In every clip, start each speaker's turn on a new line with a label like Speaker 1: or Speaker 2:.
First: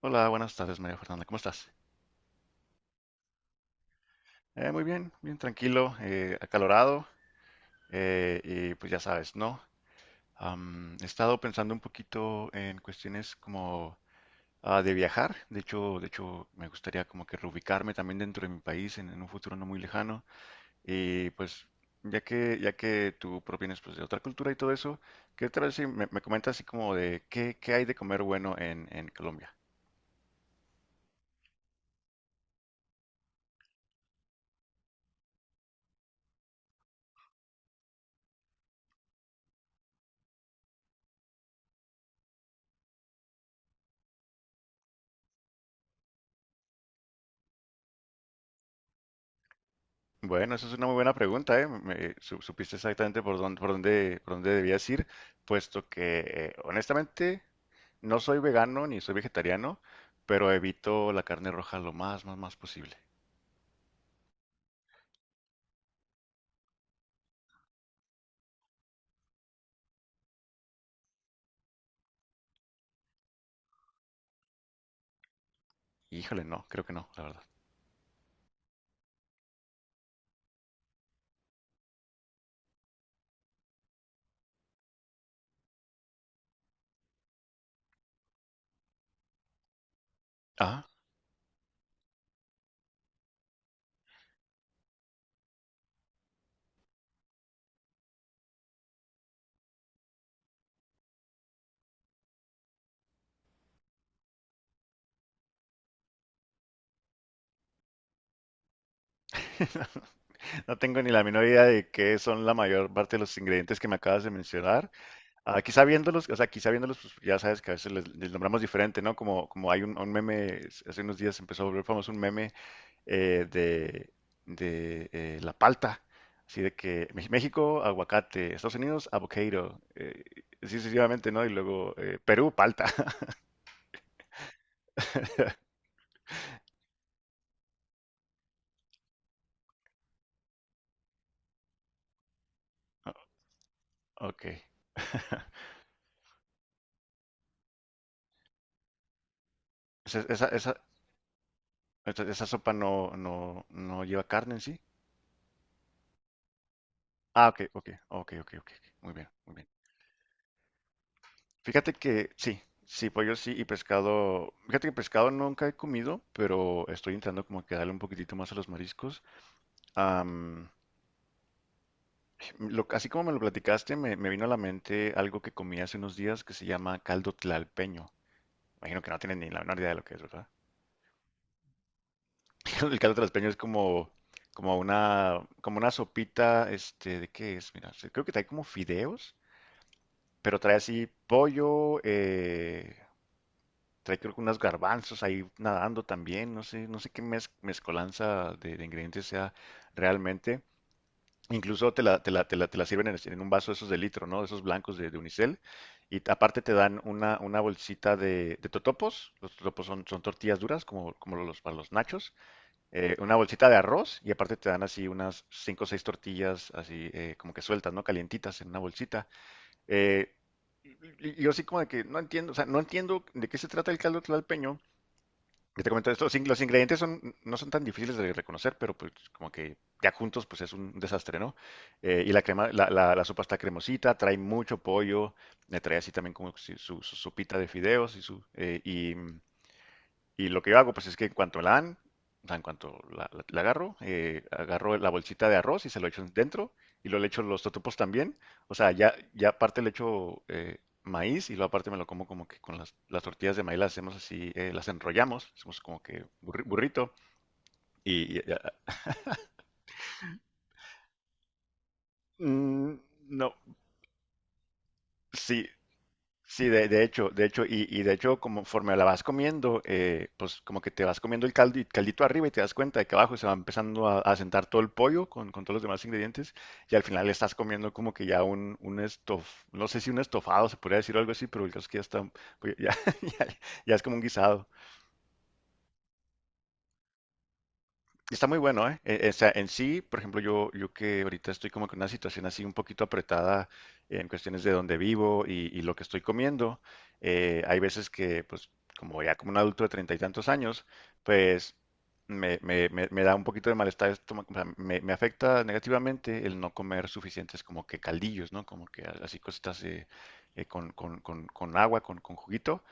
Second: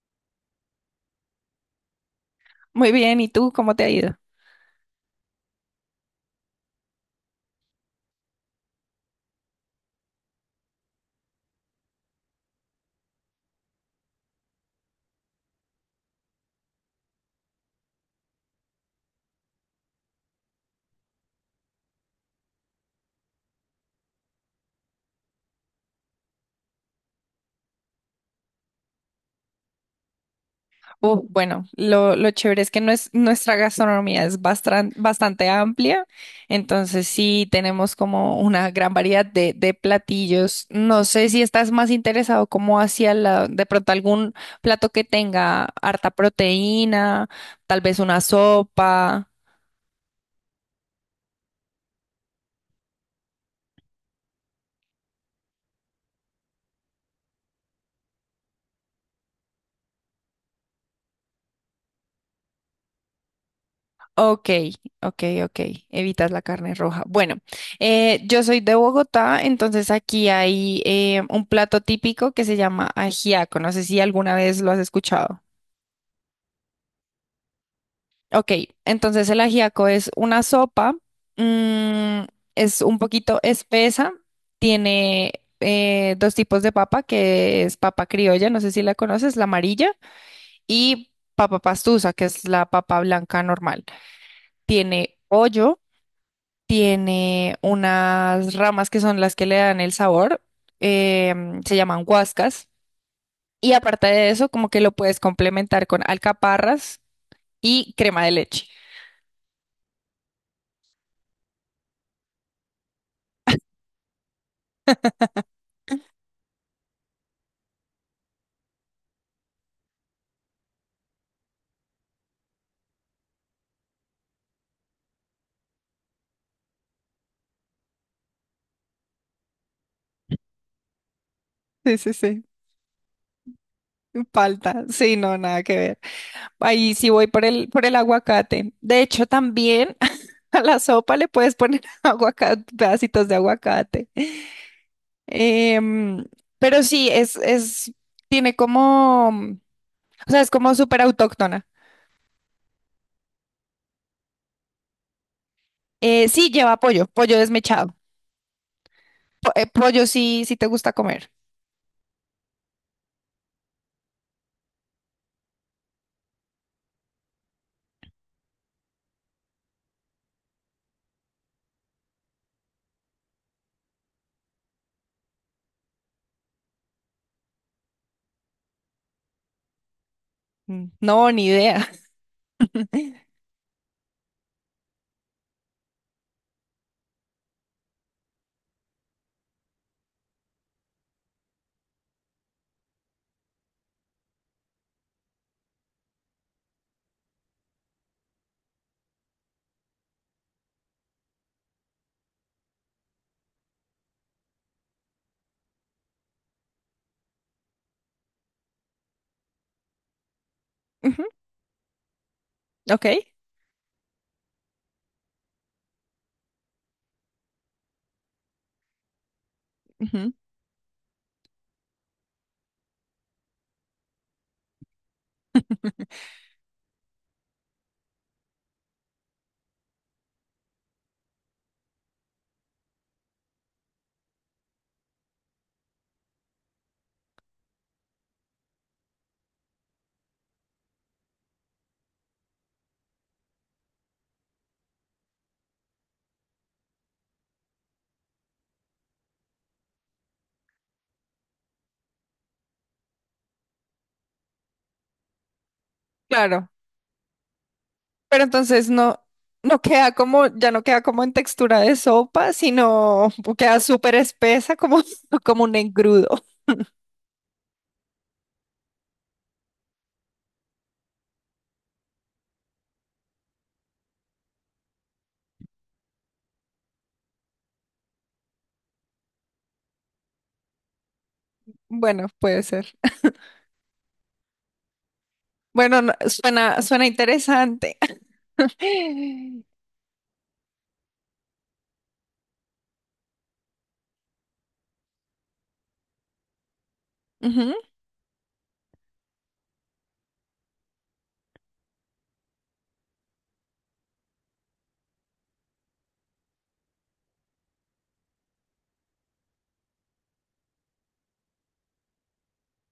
Speaker 1: Hola, buenas tardes, María Fernanda. ¿Cómo estás?
Speaker 2: Muy bien, ¿y tú cómo te ha ido?
Speaker 1: Muy bien, bien tranquilo, acalorado, y pues ya sabes, ¿no? He estado pensando un poquito en cuestiones como de viajar. De hecho, me gustaría como que reubicarme también dentro de mi país en un futuro no muy lejano. Y pues, ya que tú provienes pues, de otra cultura y todo eso, ¿qué tal si me comentas así como de qué hay de comer bueno en Colombia?
Speaker 2: Bueno, lo chévere es que nuestra gastronomía es bastante amplia, entonces sí tenemos como una gran variedad de platillos. No sé si estás más interesado como hacia la, de pronto algún plato que tenga harta proteína, tal vez una sopa.
Speaker 1: Bueno, eso es una muy buena pregunta, ¿eh? Supiste exactamente por dónde debías ir, puesto que honestamente no soy vegano ni soy vegetariano, pero evito la carne roja lo más, más, más posible.
Speaker 2: Ok, ok, evitas la carne roja. Bueno, yo soy de Bogotá, entonces aquí hay un plato típico que se llama ajiaco. No sé si alguna vez lo has escuchado.
Speaker 1: Híjole, no, creo que no, la verdad.
Speaker 2: Ok, entonces el ajiaco es una sopa, mm, es un poquito espesa, tiene dos tipos de papa, que es papa criolla, no sé si la conoces, la amarilla,
Speaker 1: Ah,
Speaker 2: y papa pastusa, que es la papa blanca normal. Tiene pollo, tiene unas ramas que son las que le dan el sabor, se llaman guascas, y aparte de eso, como que lo puedes complementar con alcaparras y crema de leche.
Speaker 1: no tengo ni la menor idea de qué son la mayor parte de los ingredientes que me acabas de mencionar. Ah, quizá viéndolos, o sea, quizá viéndolos, pues, ya sabes que a veces les nombramos diferente, ¿no? Como hay un meme, hace unos días empezó a volver famoso un meme eh, de, de la palta. Así de que México, aguacate, Estados Unidos, avocado, así sucesivamente, ¿no? Y luego
Speaker 2: Sí, sí, sí.
Speaker 1: Perú, palta.
Speaker 2: Palta, sí, no, nada que ver. Ahí sí voy por por el aguacate. De hecho, también a la sopa le puedes poner aguacate, pedacitos de aguacate.
Speaker 1: Ok.
Speaker 2: Em, pero sí, tiene como, o
Speaker 1: Esa,
Speaker 2: sea,
Speaker 1: esa,
Speaker 2: es
Speaker 1: esa,
Speaker 2: como súper autóctona.
Speaker 1: esa sopa no lleva carne en sí.
Speaker 2: Sí, lleva pollo, pollo
Speaker 1: Ah, ok, ok,
Speaker 2: desmechado.
Speaker 1: ok, ok, ok. Ok. Muy bien, muy bien.
Speaker 2: Pollo sí, sí te gusta comer.
Speaker 1: Fíjate que sí, sí, pollo sí y pescado. Fíjate que pescado nunca he comido, pero estoy entrando como que a darle un poquitito más a los mariscos. Así como me lo platicaste, me vino a la mente algo que comí hace unos días que se llama caldo tlalpeño. Imagino que no tienen ni la menor idea de lo que es, ¿verdad?
Speaker 2: Mm, no, ni idea.
Speaker 1: El caldo tlalpeño es como una sopita, ¿de qué es? Mira, creo que trae como fideos, pero trae así pollo, trae creo que unos garbanzos ahí nadando también, no sé qué mezcolanza de ingredientes sea realmente. Incluso te la sirven en un vaso esos de litro, ¿no? Esos blancos de unicel. Y aparte te dan una bolsita de totopos. Los totopos son tortillas duras, como,
Speaker 2: Ujú.
Speaker 1: como los para los nachos.
Speaker 2: Ok.
Speaker 1: Una bolsita de arroz y aparte te dan así unas cinco o seis tortillas, así como que sueltas, ¿no? Calientitas en una bolsita. Eh,
Speaker 2: Ujú.
Speaker 1: y, yo así como de que no entiendo, o sea, no entiendo de qué se trata el caldo tlalpeño, ya te comenté esto, los ingredientes son, no son tan difíciles de reconocer, pero pues como que ya juntos pues es un desastre, ¿no? Y la crema, la sopa está cremosita, trae mucho pollo, le trae así también como si su sopita de fideos y su y lo que yo hago, pues es que en cuanto la dan, o sea, en cuanto la agarro, agarro la bolsita de arroz y se lo echo dentro y lo le echo los totopos también. O sea, ya, aparte le echo maíz y luego aparte me lo como como que con las tortillas de maíz las hacemos así, las enrollamos, hacemos como que burri-
Speaker 2: Claro.
Speaker 1: burrito y, y- y-
Speaker 2: Pero entonces no, no queda como, ya no queda como en textura de sopa,
Speaker 1: mm,
Speaker 2: sino
Speaker 1: no,
Speaker 2: queda súper espesa, como, como
Speaker 1: sí,
Speaker 2: un engrudo.
Speaker 1: Sí, de hecho, y de hecho, conforme la vas comiendo, pues como que te vas comiendo el caldo, el caldito arriba y te das cuenta de que abajo se va empezando a sentar todo el pollo con todos los demás ingredientes y al final estás comiendo como que ya un no sé si un estofado se podría decir o algo así, pero el caso es que ya
Speaker 2: Bueno,
Speaker 1: está,
Speaker 2: puede
Speaker 1: pues,
Speaker 2: ser.
Speaker 1: ya, ya- ya es como un guisado.
Speaker 2: Bueno, no, suena, suena interesante.
Speaker 1: Está muy bueno, ¿eh? O sea, en sí, por ejemplo, yo que ahorita estoy como con una situación así un poquito apretada en cuestiones de dónde vivo y lo que estoy comiendo,
Speaker 2: Ujú.
Speaker 1: hay veces que, pues, como ya como un adulto de treinta y tantos años, pues me da un poquito de malestar, estomacal, o sea, me afecta negativamente el no comer suficientes como que caldillos, ¿no? Como que así cositas con agua, con juguito,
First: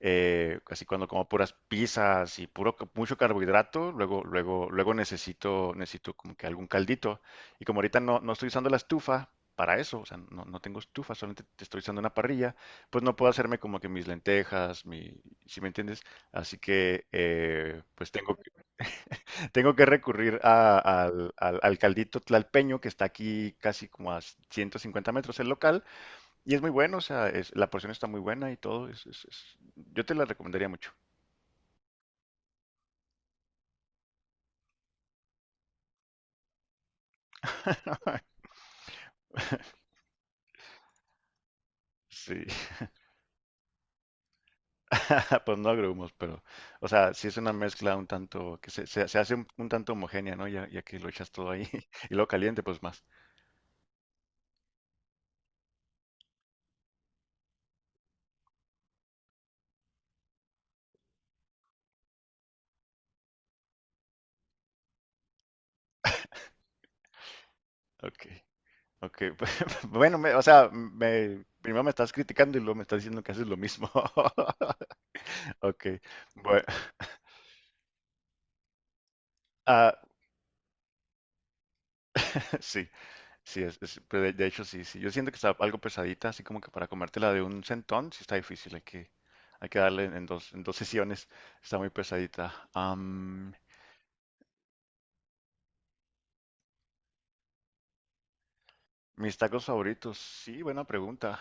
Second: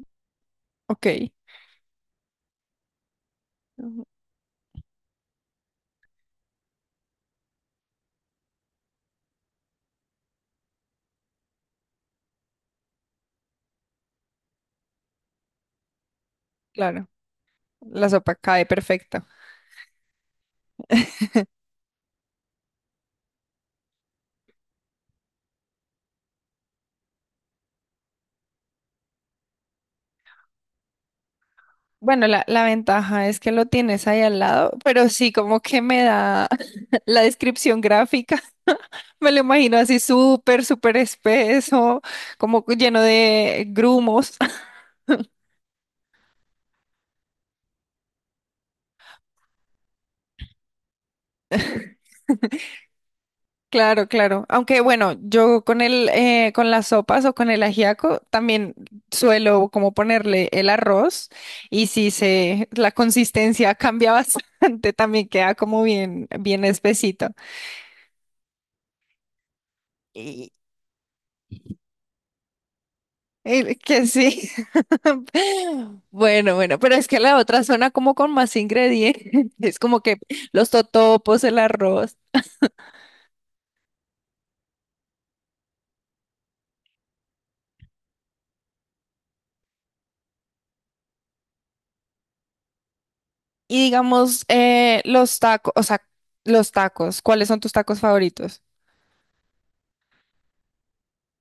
Speaker 1: así cuando
Speaker 2: Ok,
Speaker 1: como puras pizzas y puro mucho carbohidrato,
Speaker 2: ujú,
Speaker 1: luego luego luego necesito como que algún caldito y como ahorita no estoy usando la estufa para eso, o sea, no tengo estufa, solamente te estoy usando una parrilla, pues no puedo hacerme como que mis lentejas, mi, ¿si me entiendes? Así que
Speaker 2: claro, la
Speaker 1: pues tengo
Speaker 2: sopa
Speaker 1: que,
Speaker 2: cae perfecto.
Speaker 1: tengo que recurrir al caldito tlalpeño que está aquí casi como a 150 metros el local y es muy bueno, o sea, la porción está muy buena y todo, yo te la recomendaría mucho.
Speaker 2: Bueno, la ventaja es que lo tienes ahí al lado, pero sí como que me da la descripción gráfica. Me lo imagino así súper, súper espeso,
Speaker 1: Sí,
Speaker 2: como lleno de grumos.
Speaker 1: pues no agrumos, pero, o sea, sí es una mezcla un tanto, que se hace un tanto homogénea, ¿no? Ya, ya que lo echas todo ahí y lo caliente, pues más.
Speaker 2: Claro, claro. Aunque bueno, yo con el, con las sopas o con el ajiaco también suelo como ponerle el arroz y si se, la consistencia cambia bastante, también queda como bien, bien espesito.
Speaker 1: Ok, ok. Bueno, o
Speaker 2: Y,
Speaker 1: sea, primero me estás criticando y luego me estás diciendo que haces lo mismo.
Speaker 2: que sí.
Speaker 1: Ok,
Speaker 2: Bueno,
Speaker 1: bueno.
Speaker 2: bueno, pero es que la otra suena como con más ingredientes, es
Speaker 1: Ah,
Speaker 2: como que los totopos, el arroz
Speaker 1: sí, sí, pero de hecho sí, sí. Yo siento que está algo pesadita, así como que para comértela de un centón, sí está difícil, hay que darle en dos sesiones, está muy pesadita.
Speaker 2: y digamos los tacos, o sea, los tacos. ¿Cuáles son tus tacos favoritos?
Speaker 1: Mis tacos favoritos, sí, buena pregunta.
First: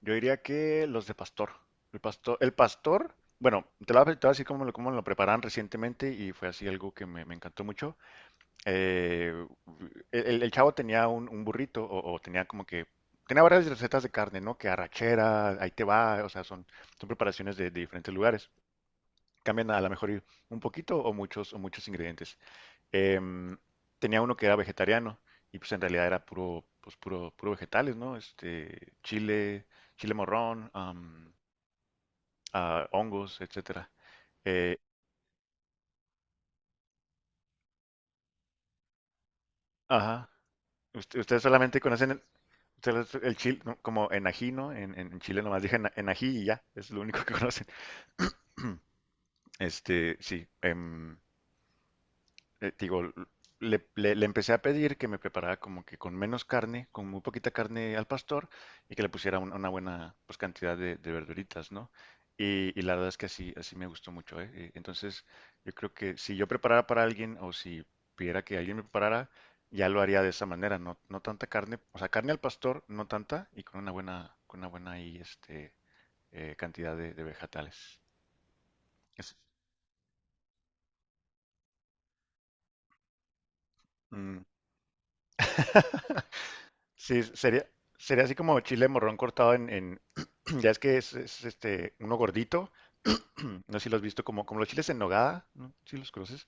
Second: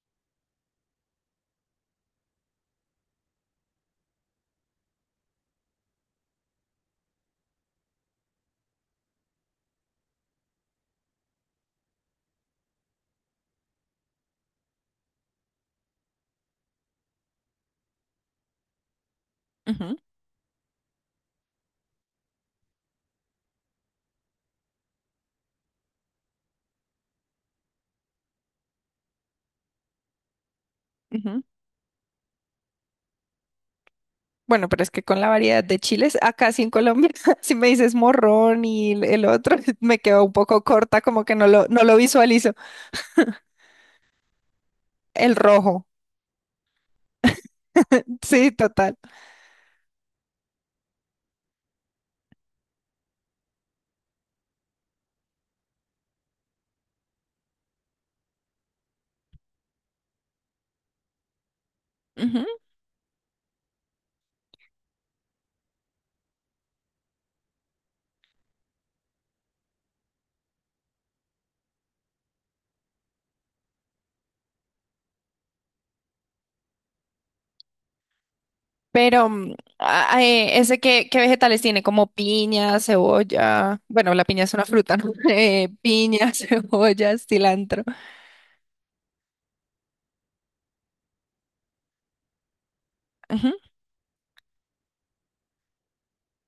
Speaker 1: Yo diría que los de pastor. El pastor, bueno, te lo voy a te voy a decir cómo lo preparan recientemente y fue así algo que me encantó mucho. Eh, el chavo tenía un burrito o tenía varias recetas de carne, ¿no? Que arrachera, ahí te va, o sea, son preparaciones de diferentes lugares. Cambian a lo
Speaker 2: Ujú,
Speaker 1: mejor un poquito o muchos ingredientes. Em, Tenía uno que era vegetariano y pues en realidad era puro vegetales, ¿no? Chile morrón,
Speaker 2: ujú.
Speaker 1: hongos, etcétera.
Speaker 2: Bueno,
Speaker 1: Eh,
Speaker 2: pero es que con la variedad de chiles, acá sí en Colombia, si me dices morrón y el otro, me quedo
Speaker 1: ajá.
Speaker 2: un poco corta,
Speaker 1: Usted-
Speaker 2: como que
Speaker 1: ustedes
Speaker 2: no lo,
Speaker 1: solamente
Speaker 2: no lo
Speaker 1: conocen el,
Speaker 2: visualizo.
Speaker 1: ustedes el chile, ¿no? Como enají, ¿no? En
Speaker 2: El
Speaker 1: Chile nomás dije
Speaker 2: rojo.
Speaker 1: enají y ya, es lo único que conocen.
Speaker 2: Sí, total.
Speaker 1: Sí. Digo, le empecé a pedir que me preparara como que con menos carne, con muy poquita carne al pastor y que le pusiera una buena pues, cantidad de verduritas, ¿no?
Speaker 2: Ujú.
Speaker 1: Y la verdad es que así me gustó mucho, ¿eh? Entonces, yo creo que si yo preparara para alguien o si pidiera que alguien me preparara, ya lo haría de esa manera, no tanta carne, o sea, carne al pastor, no tanta y con una buena ahí, cantidad de vegetales.
Speaker 2: Pero
Speaker 1: Es-
Speaker 2: ese qué, qué vegetales tiene, como piña, cebolla. Bueno, la
Speaker 1: Mm.
Speaker 2: piña es una fruta, ¿no? Piña, cebolla,
Speaker 1: Sí, sería,
Speaker 2: cilantro.
Speaker 1: sería así como chile morrón cortado en ya es que este uno gordito.
Speaker 2: Ujú.
Speaker 1: No sé si lo has visto como los chiles en nogada, ¿no? Si los conoces.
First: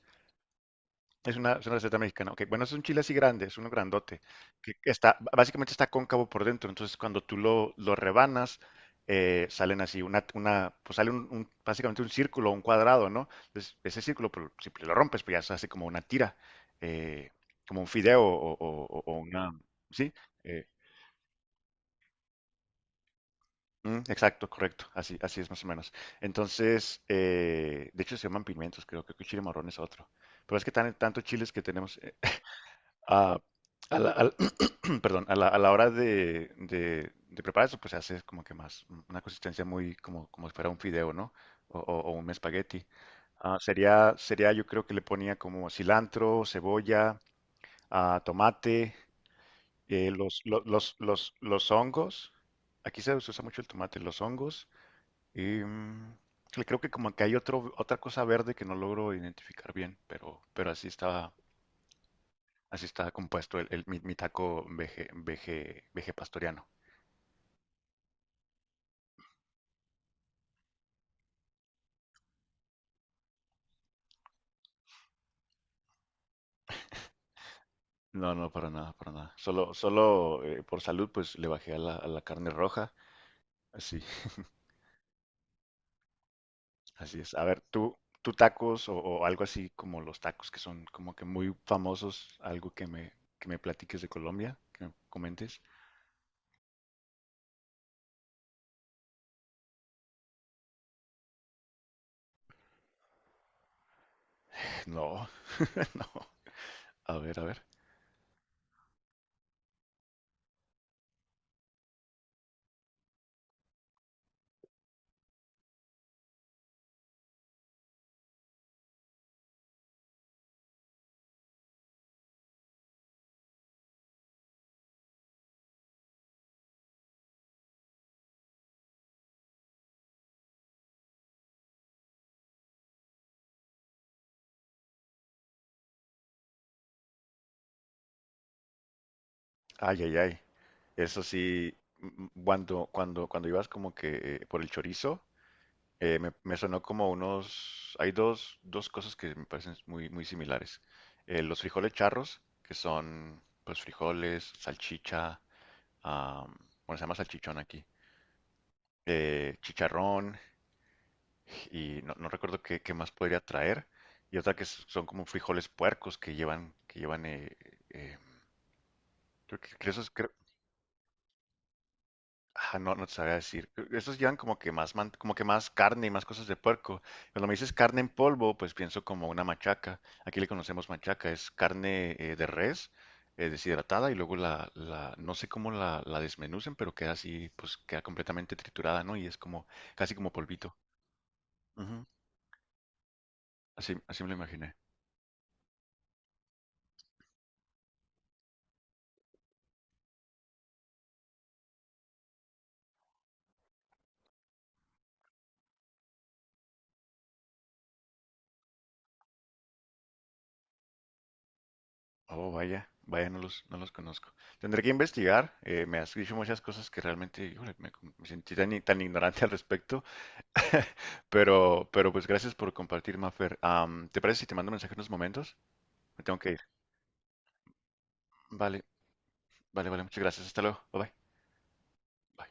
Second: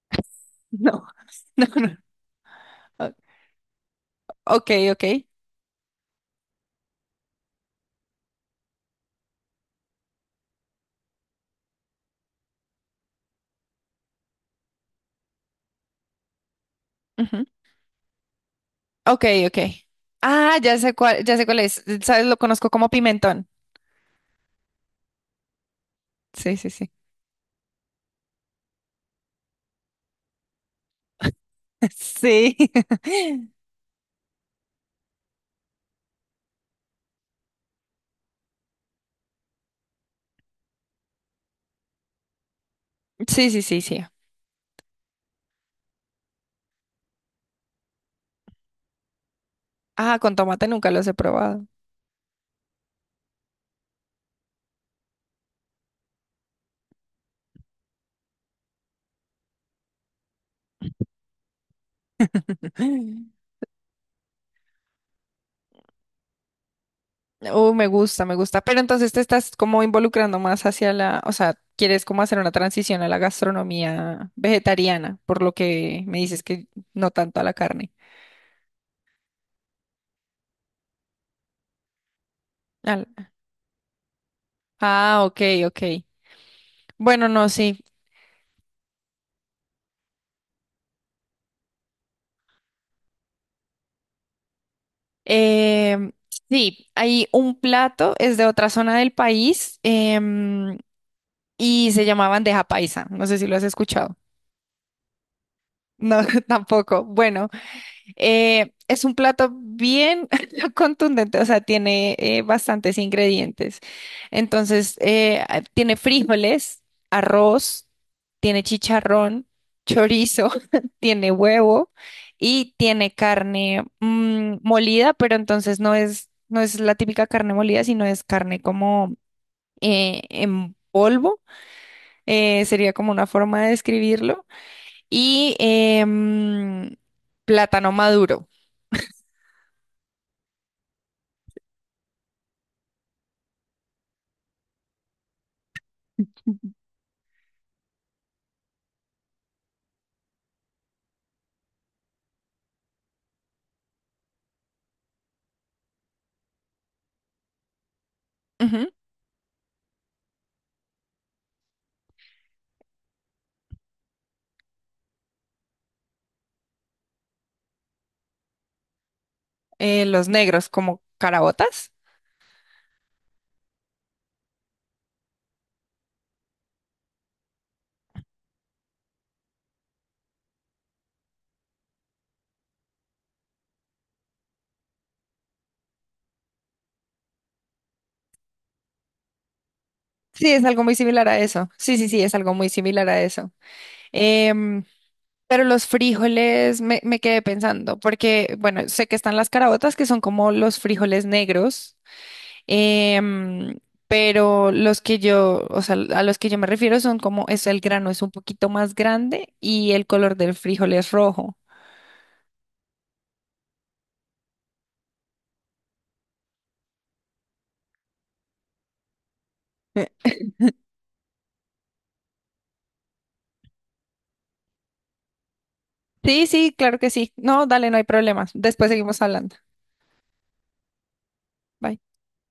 Speaker 2: No,
Speaker 1: Es una, es
Speaker 2: no,
Speaker 1: una
Speaker 2: no.
Speaker 1: receta mexicana. Ok, bueno, es un chile así
Speaker 2: O-
Speaker 1: grande, es uno grandote,
Speaker 2: Ok,
Speaker 1: que
Speaker 2: ok.
Speaker 1: básicamente está cóncavo por dentro. Entonces, cuando tú lo rebanas, salen así, una básicamente un círculo, un cuadrado, ¿no? Entonces, ese círculo, pues, si lo rompes, pues ya se hace como una tira, eh,
Speaker 2: Ujú.
Speaker 1: como un fideo o
Speaker 2: Ok,
Speaker 1: una,
Speaker 2: ok.
Speaker 1: ¿sí?
Speaker 2: Ah,
Speaker 1: Eh,
Speaker 2: ya sé cuál es. ¿Sabes? Lo conozco como pimentón.
Speaker 1: Exacto, correcto. Así es más o menos.
Speaker 2: Sí, sí, sí.
Speaker 1: Entonces, de hecho se llaman pimientos, creo que chile marrón es otro. Pero es que tantos chiles que tenemos
Speaker 2: Sí.
Speaker 1: a, a la, al- perdón, a la hora de preparar eso, pues se hace como que más una consistencia muy como si fuera un fideo, ¿no? O un espagueti.
Speaker 2: Sí,
Speaker 1: Ah,
Speaker 2: sí, sí, sí.
Speaker 1: sería, yo creo que le ponía como cilantro, cebolla, tomate,
Speaker 2: Ah, con
Speaker 1: los, los,
Speaker 2: tomate nunca
Speaker 1: los,
Speaker 2: los he
Speaker 1: los,
Speaker 2: probado.
Speaker 1: los hongos. Aquí se usa mucho el tomate, los hongos. Em, y creo que como que hay otra cosa verde que no logro identificar bien, pero así está compuesto mi taco vegepatoriano.
Speaker 2: Oh, me gusta, me gusta. Pero entonces te estás como involucrando más hacia la, o sea, quieres como hacer una transición a la gastronomía vegetariana, por lo que me dices que no tanto a la carne.
Speaker 1: No, no, para nada, para nada. Solo por salud, pues le bajé a la carne roja.
Speaker 2: Al-
Speaker 1: Así,
Speaker 2: Ah, ok, ok.
Speaker 1: así
Speaker 2: Bueno,
Speaker 1: es. A
Speaker 2: no,
Speaker 1: ver,
Speaker 2: sí.
Speaker 1: tú tacos o algo así como los tacos que son como que muy famosos, algo que que me platiques de Colombia, que me comentes.
Speaker 2: Em, sí, hay un plato, es de otra zona del país, y se llama bandeja paisa. No sé si lo has escuchado.
Speaker 1: No,
Speaker 2: No,
Speaker 1: no.
Speaker 2: tampoco.
Speaker 1: A ver, a
Speaker 2: Bueno.
Speaker 1: ver.
Speaker 2: Es un plato bien contundente, o sea, tiene bastantes ingredientes. Entonces, tiene frijoles, arroz, tiene chicharrón, chorizo, tiene huevo y tiene carne molida, pero entonces no es, no es la típica carne molida, sino es carne como en polvo, sería como una forma de describirlo, y plátano maduro.
Speaker 1: Ay, ay, ay. Eso sí, cuando ibas como que por el chorizo, me sonó como unos. Hay dos cosas que me parecen muy, muy similares. Los frijoles charros, que son pues frijoles, salchicha, am, bueno, se llama salchichón aquí,
Speaker 2: Ujú.
Speaker 1: chicharrón, y no recuerdo qué más podría traer. Y otra que son como frijoles puercos que llevan, eh, creo que esos,
Speaker 2: Los negros como carabotas.
Speaker 1: Ah, no, no te sabría decir. Creo, estos llevan como que más, como que más carne y más cosas de puerco. Cuando me dices carne en polvo, pues pienso como una machaca. Aquí le conocemos machaca, es carne de res deshidratada y luego no sé cómo la desmenucen, pero queda así, pues queda completamente triturada, ¿no? Y es como, casi como
Speaker 2: Sí, es
Speaker 1: polvito.
Speaker 2: algo muy similar a eso. Sí,
Speaker 1: Ujú,
Speaker 2: sí, sí, es algo muy similar a eso.
Speaker 1: así me lo imaginé.
Speaker 2: Em, pero los frijoles me, me quedé pensando, porque, bueno, sé que están las carabotas, que son como los frijoles negros, em, pero los que yo, o sea, a los que yo me refiero son como, es el grano es un poquito más grande y el color del frijol es rojo.
Speaker 1: Oh, vaya, vaya, no los conozco. Tendré que investigar. Me, has dicho muchas cosas que realmente, híjole, me sentí tan, tan ignorante al respecto. Pero pues gracias por compartir, Mafer. ¿Te parece si te mando un mensaje en unos momentos? Me tengo
Speaker 2: Sí,
Speaker 1: que ir.
Speaker 2: sí, claro que sí. No, dale, no hay problema.
Speaker 1: Vale,
Speaker 2: Después seguimos hablando.
Speaker 1: vale, vale. Muchas gracias. Hasta luego. Bye bye.
Speaker 2: Bye.
Speaker 1: Bye.